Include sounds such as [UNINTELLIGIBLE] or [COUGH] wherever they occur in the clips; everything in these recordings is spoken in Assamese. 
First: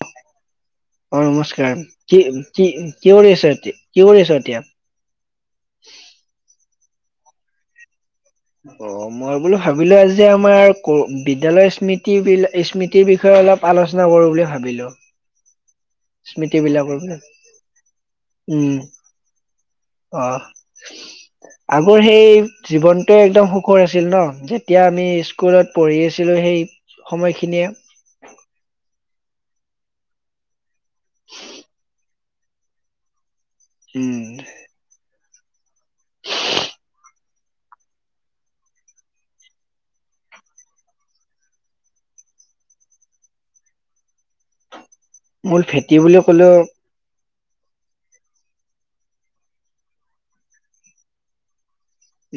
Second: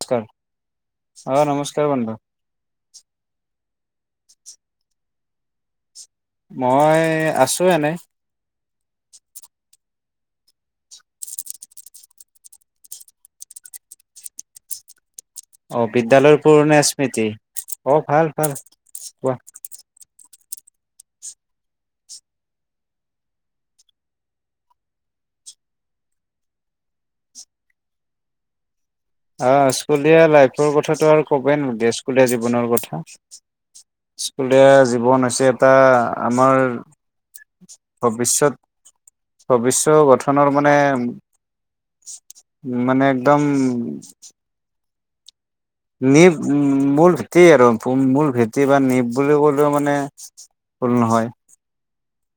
নমস্কাৰ অ', অ নমস্কাৰ বন্ধু কি-কি-কি কৰি আছা এতিয়া? কি কৰি আছা এতিয়া? [UNINTELLIGIBLE] মই আছোঁ এনেই। অ', মই বোলো ভাবিলে আজ যে আমাৰ ক, বিদ্যালয় স্মৃতিবিলা স্মৃতি বিষয়ে অলপ আলোচনা কৰো বুলি ভাবিলো। অ', বিদ্যালয়ৰ স্মৃতি পুৰণা বিলাকৰ বোলে স্মৃতি। অ', ভাল ভাল উম কোৱা। অ আগৰ সেই জীৱনটোৱে একদম সুখৰ আছিল। ন', যেতিয়া আমি স্কুলত পঢ়ি আছিলো সেই সময়খিনিয়ে। অ', স্কুলীয়া লাইফ। তৰ কথাটো আৰু ক'বায়ে নালগে চো স্কুলীয়া জীৱনৰ কথা। উম স্কুলীয়া জীৱন হৈছে। টা আমাৰ। ভবিষ্যত-ভবিষ্য ৰ গঠনৰ মানে উম, মানে একদম। মূল ভেটি বুলিও কলেও। তে আৰু ফুম মূল ভেটি বা নিপ বুলি ক'লেও মানে ভুল নহয়।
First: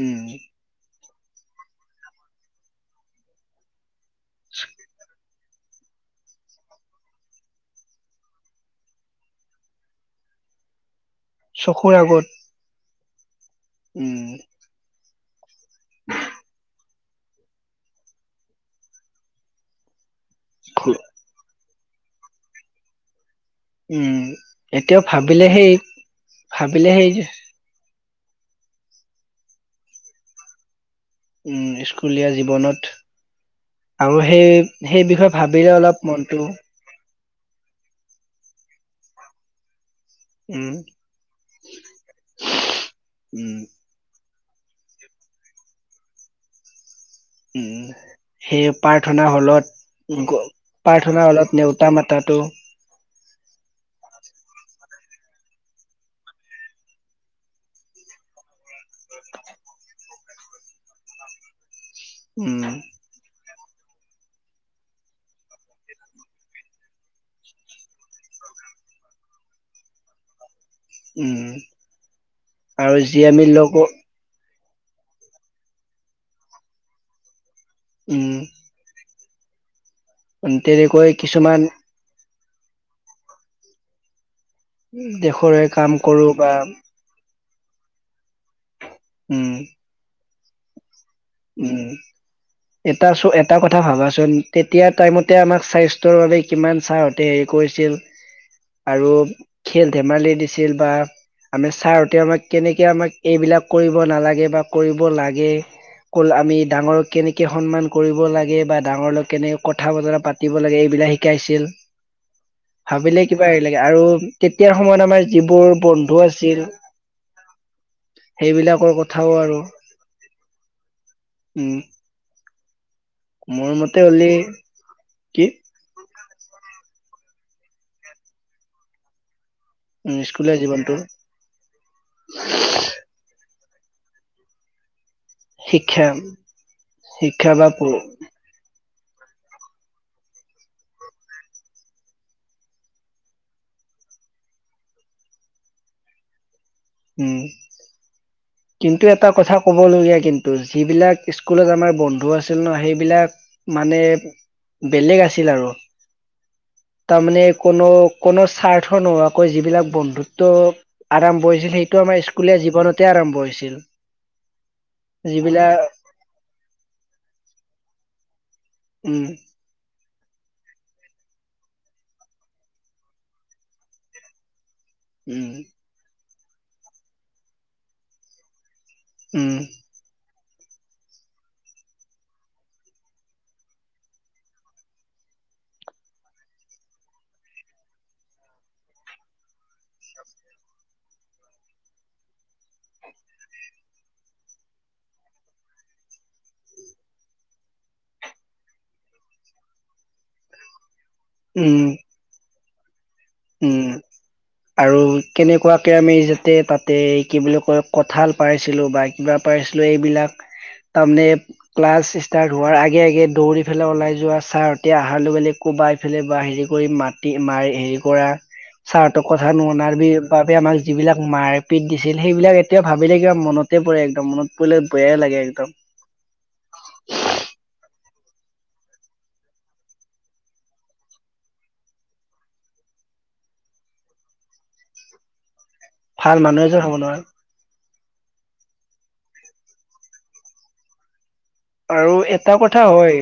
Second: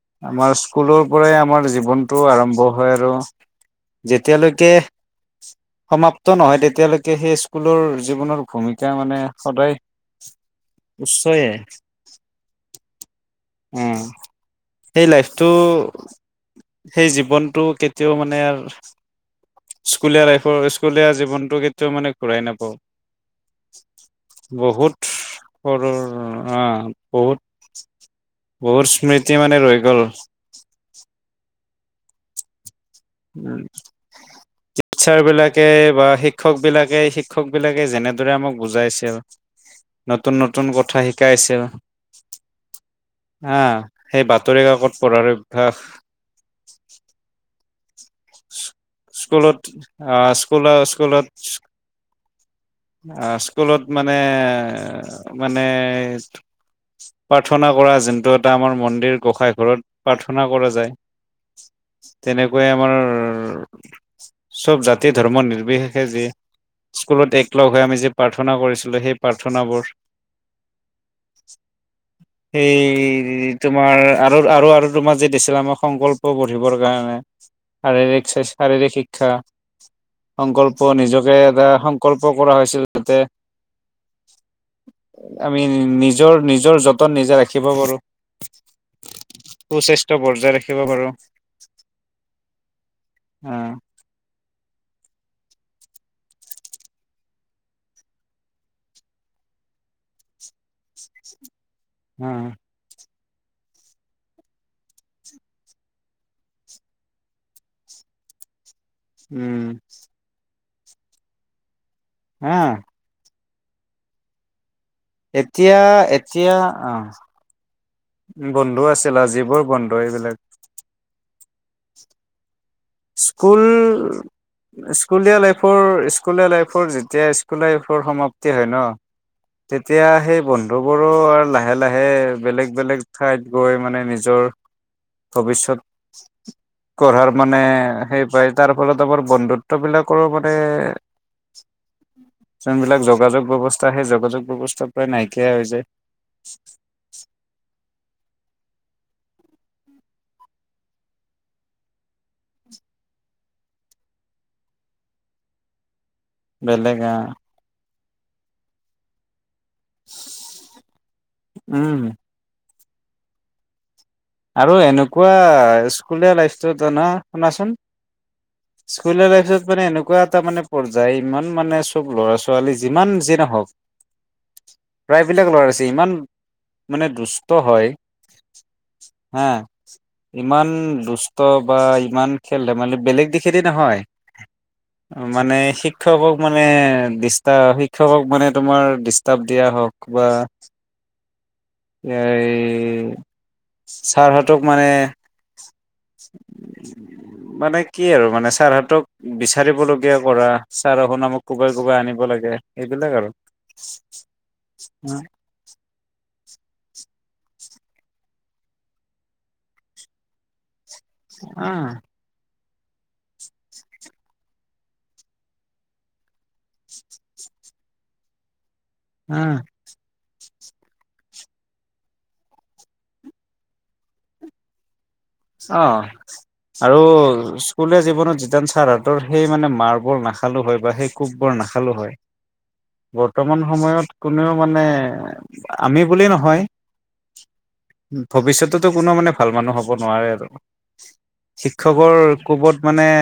উম আমাৰ স্কুলৰ পৰাই আমাৰ জীৱনটো আৰম্ভ হয়। আৰু যেতিয়ালৈকে। সমাপ্ত নহয়। তেতিয়ালৈকে সেই স্কুলৰ জীৱনৰ ভূমিকা মানে সদায়। উচ্চয়ে। চকুৰ আগত উম, সেই লাইফটো সেই জীৱনটো কেতিয়াও মানে আৰ, স্কুলীয়া লাইফৰ স্কুলীয়া জীৱনটো। মানে ঘূৰাই নাপাও। উম, এতিয়াও ভাবিলে, সেই সৰু ভাবিলে সেই যে [INAUDIBLE] বহুৰ স্মৃতি মানে ৰৈ গ'ল। স্কুলীয়া জীৱনত। আৰু সেই সেই টিতচাৰ বিষয়ে বিলাকে ভাবিলে অলপ বা মনটো শিক্ষক বিলাকে শ শিক্ষক বিলাকে যেনেদৰে আমাক বুজাইছিল। উম নতুন-নতুন কথা শিকাইছিল অ' উম সেইবাত। বতৰি কাকত পঢ়াৰ অভ্যাস। উম, সেই প্ৰাৰ্থনা স্কুলত হলত আহ স্কুলৰ প্ৰাৰ্থনা স্কুলত হলত নেওতা মাতাটো। স্কুলত মানে-মানে প্ৰাৰ্থনা কৰা যোনটো এটা আমাৰ মন্দিৰ গোঁসাঁইঘৰত প্ৰাৰ্থনা কৰা যায়। উম তেনেকুৱাই আমাৰ, চব জাতি ধৰ্ম নিৰ্বশেষে যি স্কুলত এক লগ হৈ আমি যি প্ৰাৰ্থনা কৰিছিলোঁ সেই প্ৰাৰ্থনাবোৰ। উম সেই আৰু যি আমি লগ তোমাৰ আৰু আৰু-আৰু তোমাৰ যে দিছিলা আমাৰ সংকল্প পঢ়িবৰ কাৰণে। উম শাৰীৰিক-শাৰীৰিক শি [UNINTELLIGIBLE] সংকল্প তেনেকৈ নিজকে কিছুমান এটা সংকল্প নকৰা হৈছিল যে আমি দেশৰে কাম কৰো নিজৰ, বা নিজৰ যতন নিজে ৰাখি শিকিব পাৰোঁ। উম [UNINTELLIGIBLE] ত' চেষ্টা কৰি বজাই ৰাখিব পাৰো। উম, এটা চ' এটা কথা ভাবাচোন তেতিয়া টাইমত তেতিয়া আমাক স্বাস্থ্যৰ বাবে কিমান ছাৰ হঁতে হেৰি কৰিছিল আৰু খেল ধেমালি দিছিল বা আমি, ছাৰ হঁতে তে অ অ আমাক কেনেকে আমাক এইবিলাক কৰিব নালাগে বা কৰিব লাগে ক'লে আমি ডাঙৰক কেনেকে সন্মান কৰিব লাগে বা ডাঙৰ লগত উম কেনেক কথা বতৰা পাতিব লাগে এইবিলাক শিকাইছিল। হা! ভাবিলে কিবা হেৰি লাগে আৰু কেতিয়া এসময়ত আমাৰ এতিয়া যিবোৰ বন্ধু এতিয়া আছিল অ বন্ধু সেইবিলাকৰ আছিল কথাও আৰু যিবোৰ বন্ধু এইবিলাক উম! স্কুল, মোৰ মতে হ'লে স্কুলীয়া কি লাইফৰ স্কুলীয়া লাইফৰ যেতিয়া স্কুল লাইফৰ সমাপ্তি হয় ন' তেতিয়া উম সেই, স্কুলীয়া বন্ধু জীৱনটো বোৰো আৰু লাহে লাহে বেলেগ বেলেগ ঠাইত গৈ মানে নিজৰ ভৱিষ্যত শিক্ষা গঢ়াৰ শিক্ষা মানে বা সেই উম পাই তাৰ ফলত আমাৰ বন্ধুত্ববিলাকৰো মানে, যোনবিলাক যোগাযোগ ব্যৱস্থা সেই যোগাযোগ ব্যৱস্থা প্ৰায় নাইকিয়া হৈ যায়। উম! কিন্তু, এটা কথা ক'বলগীয়া কিন্তু, যিবিলাক স্কুলত আমাৰ বন্ধু আছিল ন' সেইবিলাক মানে বেলেগ আছিল আৰু। বেলেগ আহ তাৰমানে কোনো কোনো স্বাৰ্থ নোহোৱাকৈ যি বিলাক বন্ধুত্ব আৰম্ভ হৈছিল। সেইটো উম আমাৰ স্কুলীয়া জীৱনত তে আৰম্ভ হৈ ছিল। আৰু এনেকুৱা স্কুলীয়া লাইফটোত ন শুনাচোন। সকুল উম লাইফটোত মানে এনে এনেকুৱা এটা মানে পৰ্যায় ইমান মানে চব ল'ৰা ছোৱালী যিমান যি নহওক। উম প্ৰায়বিলাক ল'ৰাছে ইমান। মানে দুস্থ হয়। হাহ উম ', ইমান দুষ্ট বা ইমান খেল ধেমালি বেলেগ দিশেদি নহয় মানে শিক্ষকক মানে দিষ্ট শিক্ষকক মানে তোমাৰ ডিষ্টাৰ্ব দিয়া হওক বা এই ছাৰহতক মানে। মানে কি আৰু মানে ছাৰহতক বিচাৰিবলগীয়া কৰা। চাৰ শুন আ ম কোবাই - উম কোবাই আনিব লাগে। এইবিলাক আৰু। উম', আৰু কেনেকুৱা আমি যে তাতে- তাতে কি বুলি কয় কঁঠাল পাইছিলো বা কিবা পাইছিলো এইবিলাক। তনে ক্লাছ ষ্টাৰ্ট ধোৱাৰ আগ আগে- আগে দৌৰি পেলাই ওলাই যোৱা ছাৰ্ট এতিয়া অহাৰ লগে - লগে কোবাই ফেলে বা হেৰি কৰি মাটি মাৰি হেৰি কৰা চাৰহঁতৰ অ অ কথা নুশুনা আৰু বি বাবে আমাক যিবিলাক মাৰপিট দিছিল সেইবিলাক এতিয়াও ভাবিলে কিবা মনতে পৰে একদম মনত পৰিলে। বেয়াই লাগে একদম অহ ', আৰু স্কুল জীৱনত যিতান চাৰ হাতৰ সেই মানে মাৰবোৰ নাখালো হয় বা সেই কোপবোৰ নাখালো হয় বৰ্তমান সময়ত কোনেও মানে। আমি ভাল মানুহ এজন হ'ব নোৱাৰে। ভৱিষ্যতো কোনো মানে ভাল মানুহ হ'ব। নোৱাৰে আৰু। আৰু শিক্ষকৰ এটা কথা কোবত মানে। হয়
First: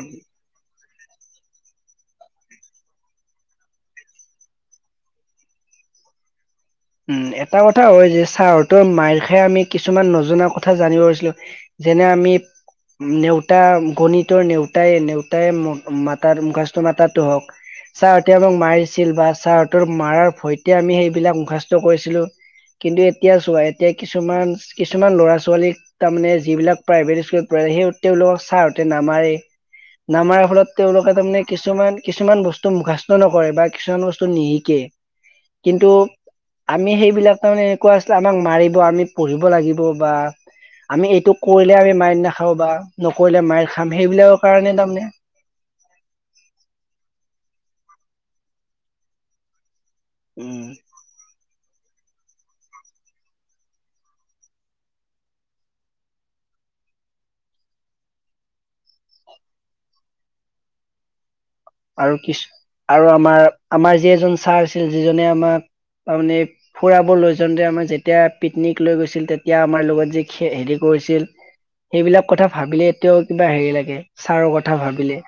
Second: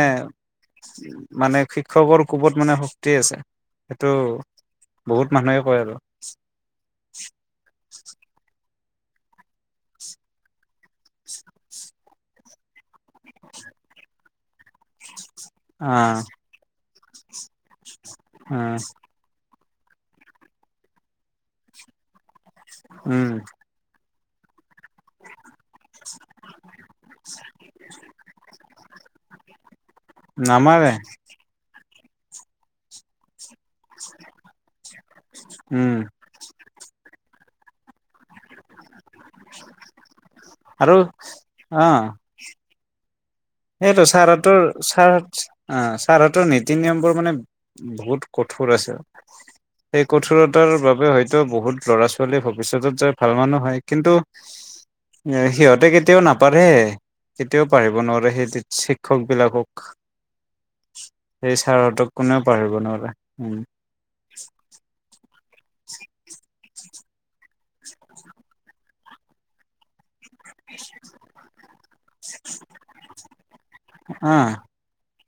মানে শিক্ষকৰ কোবত মানে শক্তি আছে সেইটো বহুত মানুহে কয় আৰু। উম', এটা কথা হয় যে চাৰ। ত মাইৰ খাই আমি। কিছুমান নজনা কথা জানিব পাৰিছিলো যেনে আমি নেউতা গণিত। নেউতাইে নে তাই অ মাতাৰ মুখস্থ মাতাত টক। ছাৰহতে মোক অ মাৰিছিল বা ছাৰ তোৰ মাৰ ভৈতে আমি সেইবিলাক [UNINTELLIGIBLE] [UNINTELLIGIBLE] কৰিছিলোঁ। কিন্তু উম এতিয়া চোৱা, এতিয়া কিছুমান কিছুমান ল'ৰা ছোৱালীক তাৰমানে যিবিলাক প্ৰাইভেট স্কুলত পঢ়ে, সেই তেওঁলোকৰ ছাৰ হতে নামাৰে, নামাৰাৰ ফলত নামাৰে তেওঁলোকে তাৰমানে কিছুমান কিছুমান বস্তু মুখাস্ত নকৰে বা কিছুমান বস্তু নিহিকে, কিন্তু উম এইবিলাক তাৰমানে এনেুকোৱা আমাক মাৰিব, আমি পঢ়িব লাগিব বা আৰু আমি এইটো কৰিলে অ আমি মাৰি নাখাওঁ বা নকৰিলে মাইৰ খাম সেইটো সেইবিলাকৰ ছাৰহঁতৰ কাৰণে তাৰমানে ছাৰ অ', ছাৰহঁতৰ নীতি নিয়মবোৰ মানে বহুত কঠোৰ আছে। এই উম কঠোৰতাৰ বাবে হয়তো বহুত ল'ৰা ছোৱালীয়ে ভবিষ্যতত যে ভাল মানুহ হয়। কিন্তু, সিহঁতে কেতিয়াও নাপঢ়ে, কেতিয়াও পাৰিব নোৱাৰে স শিক্ষক বিলাকক। সেই ছাৰহঁতক আৰু কোনেও কিছু, পাৰিব নোৱাৰে আৰু আমাৰ উম আমাৰ যি এজন ছাৰ আছিল যিজনে আমাক তাৰমানে ফুৰাবৰ লৈ যাওঁতে আমাৰ যেতিয়া, পিকনিক লৈ গৈছিল তেতিয়া আমাৰ লগত যে হেৰি কৰিছিল, সেইবিলাক কথা ভাবিলে এতিয়াও কিবা হেৰি লাগে, আহ ছাৰৰ কথা ভাবিলে।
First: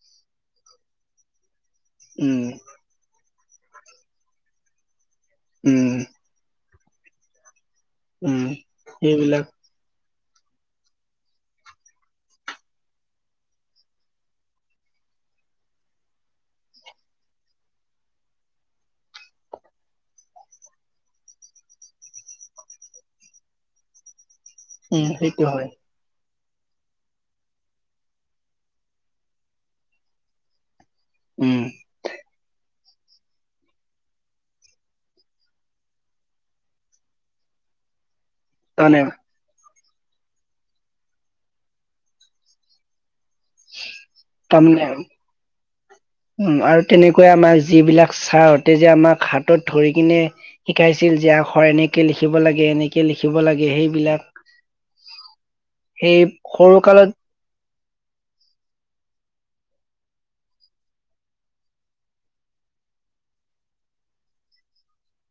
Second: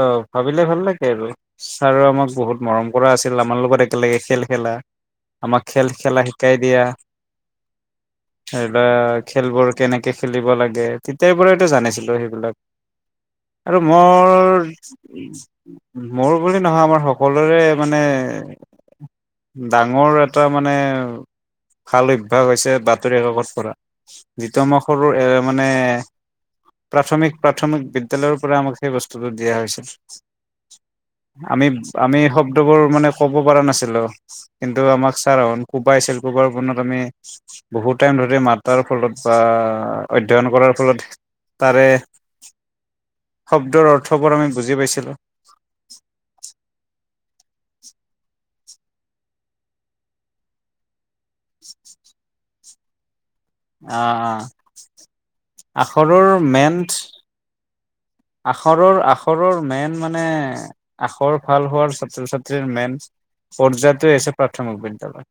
অ', ভাবিলে ভাল লাগে আৰু। ছাৰৰ আমাক উম বহুত মৰম কৰা আছিল আ আমাৰ লগত একেলগে খেল খেলা। আমাক উম খেল খেলা শিকাই দিয়া। উম [UNINTELLIGIBLE] সেইবিলাক খেলবোৰ কেনেকে খেলিব লাগে তেতিয়াৰ পৰাইতটো জানিছিলো সেইবিলাক। আৰু মই [UNINTELLIGIBLE] মোৰ বুলি নহয় আমাৰ সকলোৰে মানে, ডাঙৰ এটা মানে, ভাল অভ্যাস হৈছে বাতৰি কাকত পঢ়া। [UNINTELLIGIBLE] উম এ সেইটো মানে হয় প্ৰাথমিক-প্ৰাথমিক বিদ্যালয়ৰ পৰা আমাক সেই বস্তু চুলুত দিয়া হৈছিল। উম আমি, আমি শব্দবোৰ মানে ক'ব পাৰা নাছিলো কিন্তু আমাৰ চাৰ আহোন কোবাইছিল, কোবোৱাৰ ফলত আমি য়ে মাতাৰ তাৰমানে ফলত বা অ', অধ্যয়ন কৰাৰ ফলত তাৰে সত তাৰমানে, উম আৰু তেনেকা কৈ আমাৰ যিবিলাক চাৰ তে যে আমাক হাতত ধৰি কিনে শিকাইছে ছিল যে আখৰ এনেকে লিখিব লাগে এনেকে লিখ দেখিব লাগে আহ সেইবিলাক, সেই আখৰৰ সৰু মেইন কালত আখৰৰ- আখৰৰ মেন মানে আখৰ ভাল হোৱাৰ ছাত্ৰ ছাত্ৰীৰ মেইন পৰ্যায়তে হৈছে প্ৰাথমিক বিদ্যালয়।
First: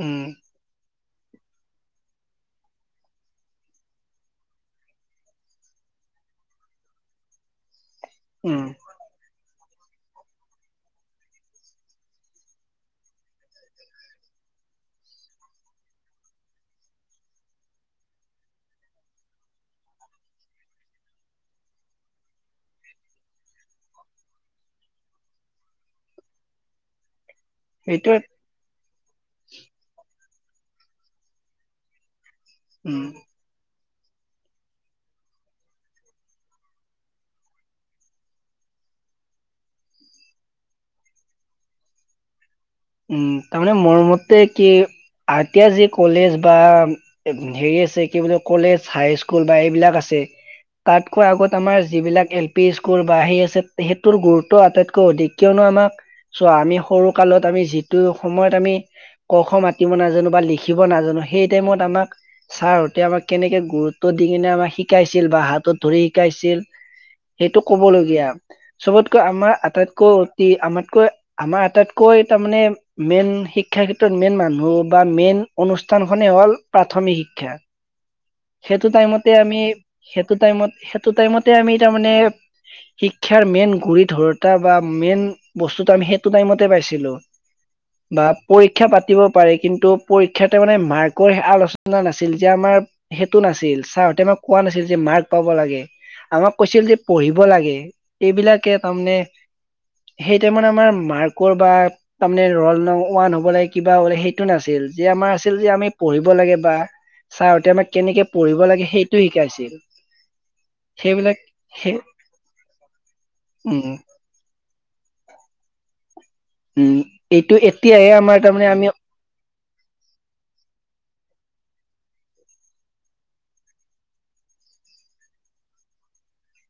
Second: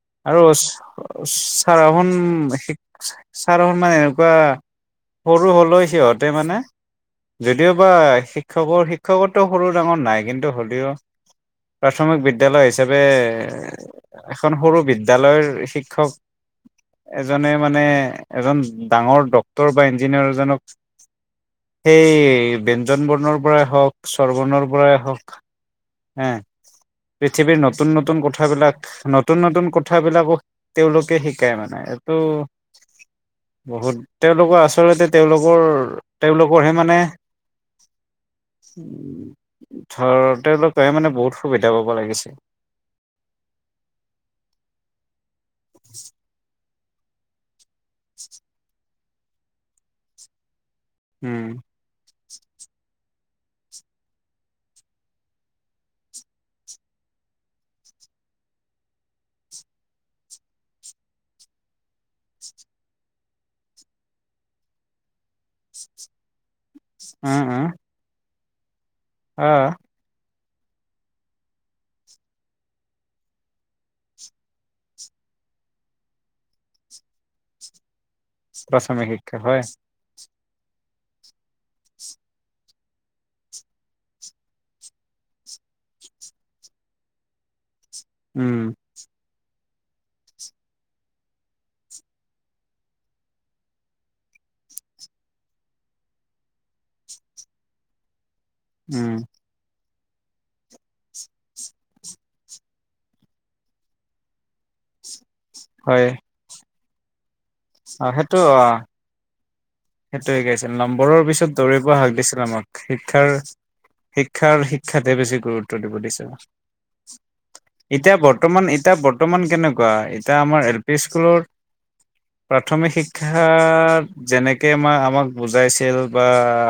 উম, আৰু ছাৰহন ছাৰহত মানে এনেকুৱা সৰু হ'লেও সিহঁতে মানে যদিও [UNINTELLIGIBLE] উম, শিক্ষকৰ শিক্ষকৰটো সৰু ডাঙৰ নাই কিন্তু হ'লেও, প্ৰাথমিক বিদ্যালয় হিচাপে এখন সৰু বিদ্যালয়ৰ শিক্ষক এজনে মানে এজন ডাঙৰ ড্ক্তৰ বা ইঞ্জিনিয়াৰ এজনক সেই ব্যঞ্জন বৰ্ণৰ পৰাই হওক, চৰ বৰ্ণৰ পৰাই হওক হে পৃথিৱীৰ নতুন- সেইটোৱে নতুন কথাবিলাক নতুন-নতুন কথাবিলাকো তেওঁলোকে শিকাই মানে এইটো উম বহুত তেওঁলোকৰ আচলতে তেওঁলোকৰ তেওঁলোকৰহে মানে, উম্ ধৰ তেওঁলোকেহে মানে বহুত সুবিধা পাব লাগিছে। উম, তাৰমানে মোৰ মতে কি, আ ৰ তিয়া যি কলেজ বা [UNINTELLIGIBLE] হেৰি আছে, কি বুলি কলেজ হাই স্কুল স্কুল বা এইবিলাক আছে। তাতকৈ উম আগত আমাৰ যিবিলাক এল পি স্কুল বা সেই আছে, সেইটোৰ গুৰুত্ব আটাইতকৈ অধিক, কিয়নো আমাক চোৱা আমি সৰু কালত আমি যিটো সময়ত আমি ক খ মাতিব নাজানো বা লিখিব নাজানো, সেই টাইমত আমাক ছাৰহতে আমাক কেনেকে গুৰুত্ব দি কিনে আমাক শিকাইছে ছিল বা হাতত ধৰি শিকাইছিল উম সেইটো উম ক'বলগীয়া। চবতকৈ আমাৰ আহ আটাইতকৈ আমাতকৈ আমাৰ আটাইতকৈ তাৰ মানে মেইন শিক্ষা ক্ষেত্ৰত মেইন মানুহ বা মেইন অনুষ্ঠানখনে হ'ল প্ৰাথমিক শিক্ষা। সেইটো প্ৰাথমিক টাইমতে শিক্ষা আমি হয় সেইটো টাইমত সেইটো টাইমতে আমি তাৰ মানে শিক্ষাৰ মেইন গুৰি ধৰোতা বা মেইন বস্তুটো আমি সেইটো টাইমতে পাইছিলো। বা উম পৰীক্ষা পাতিব পাৰে, কিন্তু ত' পৰীক্ষাটো মানে মাৰ্কৰ আলোচনা নাছিল যে আমাৰ সেইটো নাছিল, চাৰহতে আমাক কোৱা নাছিল যে মাৰ্ক পাব লাগে, আমাক কৈছিল যে পঢ়িব লাগে। এইবিলাকে উম তাৰমানে সেই টাইমত আমাৰ মাৰ্কৰ বা তাৰমানে ৰল নং ওৱান হ'ব লাগে কিবা হ'বা লাগে সেইটো নাছিল, যে আমাৰ যে আমি হয় পঢ়িব লাগে বা চাৰহতে অ কেনেকে সেইটো অ পঢ়িব লাগে সেইটো শিকাইছে। সেইটো শিকাইছিল নম্বৰৰ পিছত দৌৰিব সেই হাক দিছিল আমাক, শিক্ষাৰ উম শিক্ষাৰ শিক্ষাতহে বেছি গুৰুত্ব দিব দিছিল। উম এইটো এতিয়াহে এতিয়া আমাৰ বৰ্তমান তাৰমানে আমি এতিয়া বৰ্তমান কেনেকুৱা এতিয়া আমাৰ এল পি স্কুলৰ প্ৰাথমিক শিক্ষা যেনেক কে আমাক বুজাইছিল বা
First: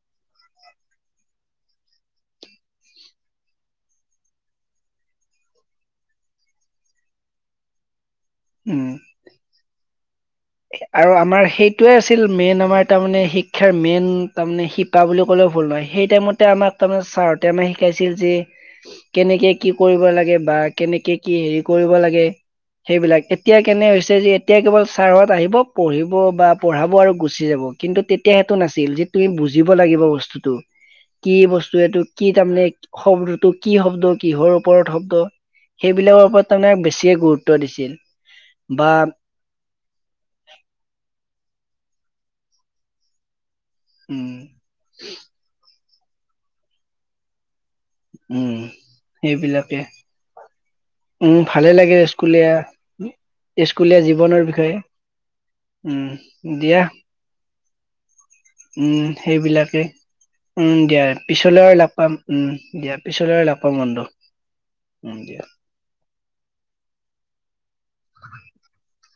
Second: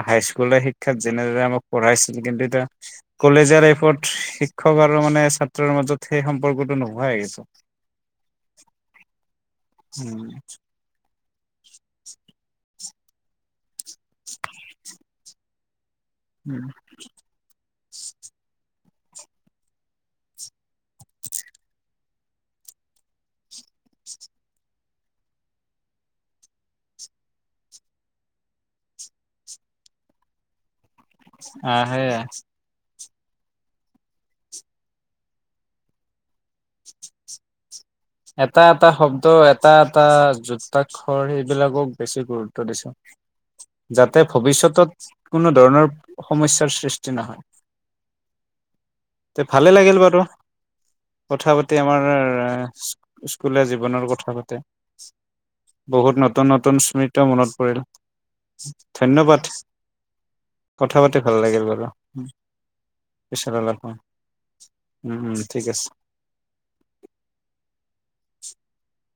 হাইস্কুল শিক্ষাত যেনে দৰে আমাক পঢ়াইছিল, কিন্তু এতিয়া কলেজৰ লাইফত শিক্ষক আৰু মানে ছাত্ৰৰ মাজত সেই সম্পৰ্কটো নোহোৱাই হৈ গেছে। উম উম। আৰু আমাৰ সেইটোয়ে আছিল মেইন আমাৰ তাৰমানে শিক্ষা শিক্ষাৰ মেইন তাৰমানে শিপা বুলি ক'লে ভুল নহয়। সেই টাইমতে আমাক তাৰমানে ছাৰতে আমাক শিকাইছিল যে কেনেকে কি কৰিব লাগে বা কেনেকে কি হেৰি কৰিব লাগে, সেইবিলাক এতিয়া কেনে হৈছে যে এতিয়া কেৱল ছাৰহঁত আহিব পঢ়িব বা পঢ়াব আৰু গুচি যাব, কিন্তু তেতিয়া সেইটো নাছিল যে তুমি বুজিব লাগিব বস্তুতটো। কি বস্তু আহ এইটো? সেয়া কি তাৰমানে? শব্দটো কি শব্দ কিহৰ ওপৰত শব্দ সেইবিলাকৰ ওপৰত তাৰমানে বেছিয়ে গুৰুত্ব দিছিল। এটা এটা বা শব্দ এটা এটা যুক্তা আখৰ সেইবিলাকক বেছি গুৰুত্ব দিছিল। যাতে উম ভৱিষ্যতত কোনো ধৰণৰ সমস্যাৰ সৃষ্টি নহয়। উম, তে ভালে সেইবিলাকে লাগিল বাৰু উম কথা ভালে পাতি লাগে আমাৰ স্কুলীয়া স্কুলীয়া জীৱনৰ কথা পাতি, উম বহুত নতুন দিয়া নতুন স্মৃৃত মনত পৰিল। উম ধন্যবাদ। সেইবিলাকে, উম কথা দিয়া পাতি ভাল লাগিল পিছলৈ আৰু বাৰু লগ পাম উম দিয়া পিছলৈ পিছত লগ অলপ পাম বন্ধু উম উম দিয়া। ঠিক আছে। [INAUDIBLE]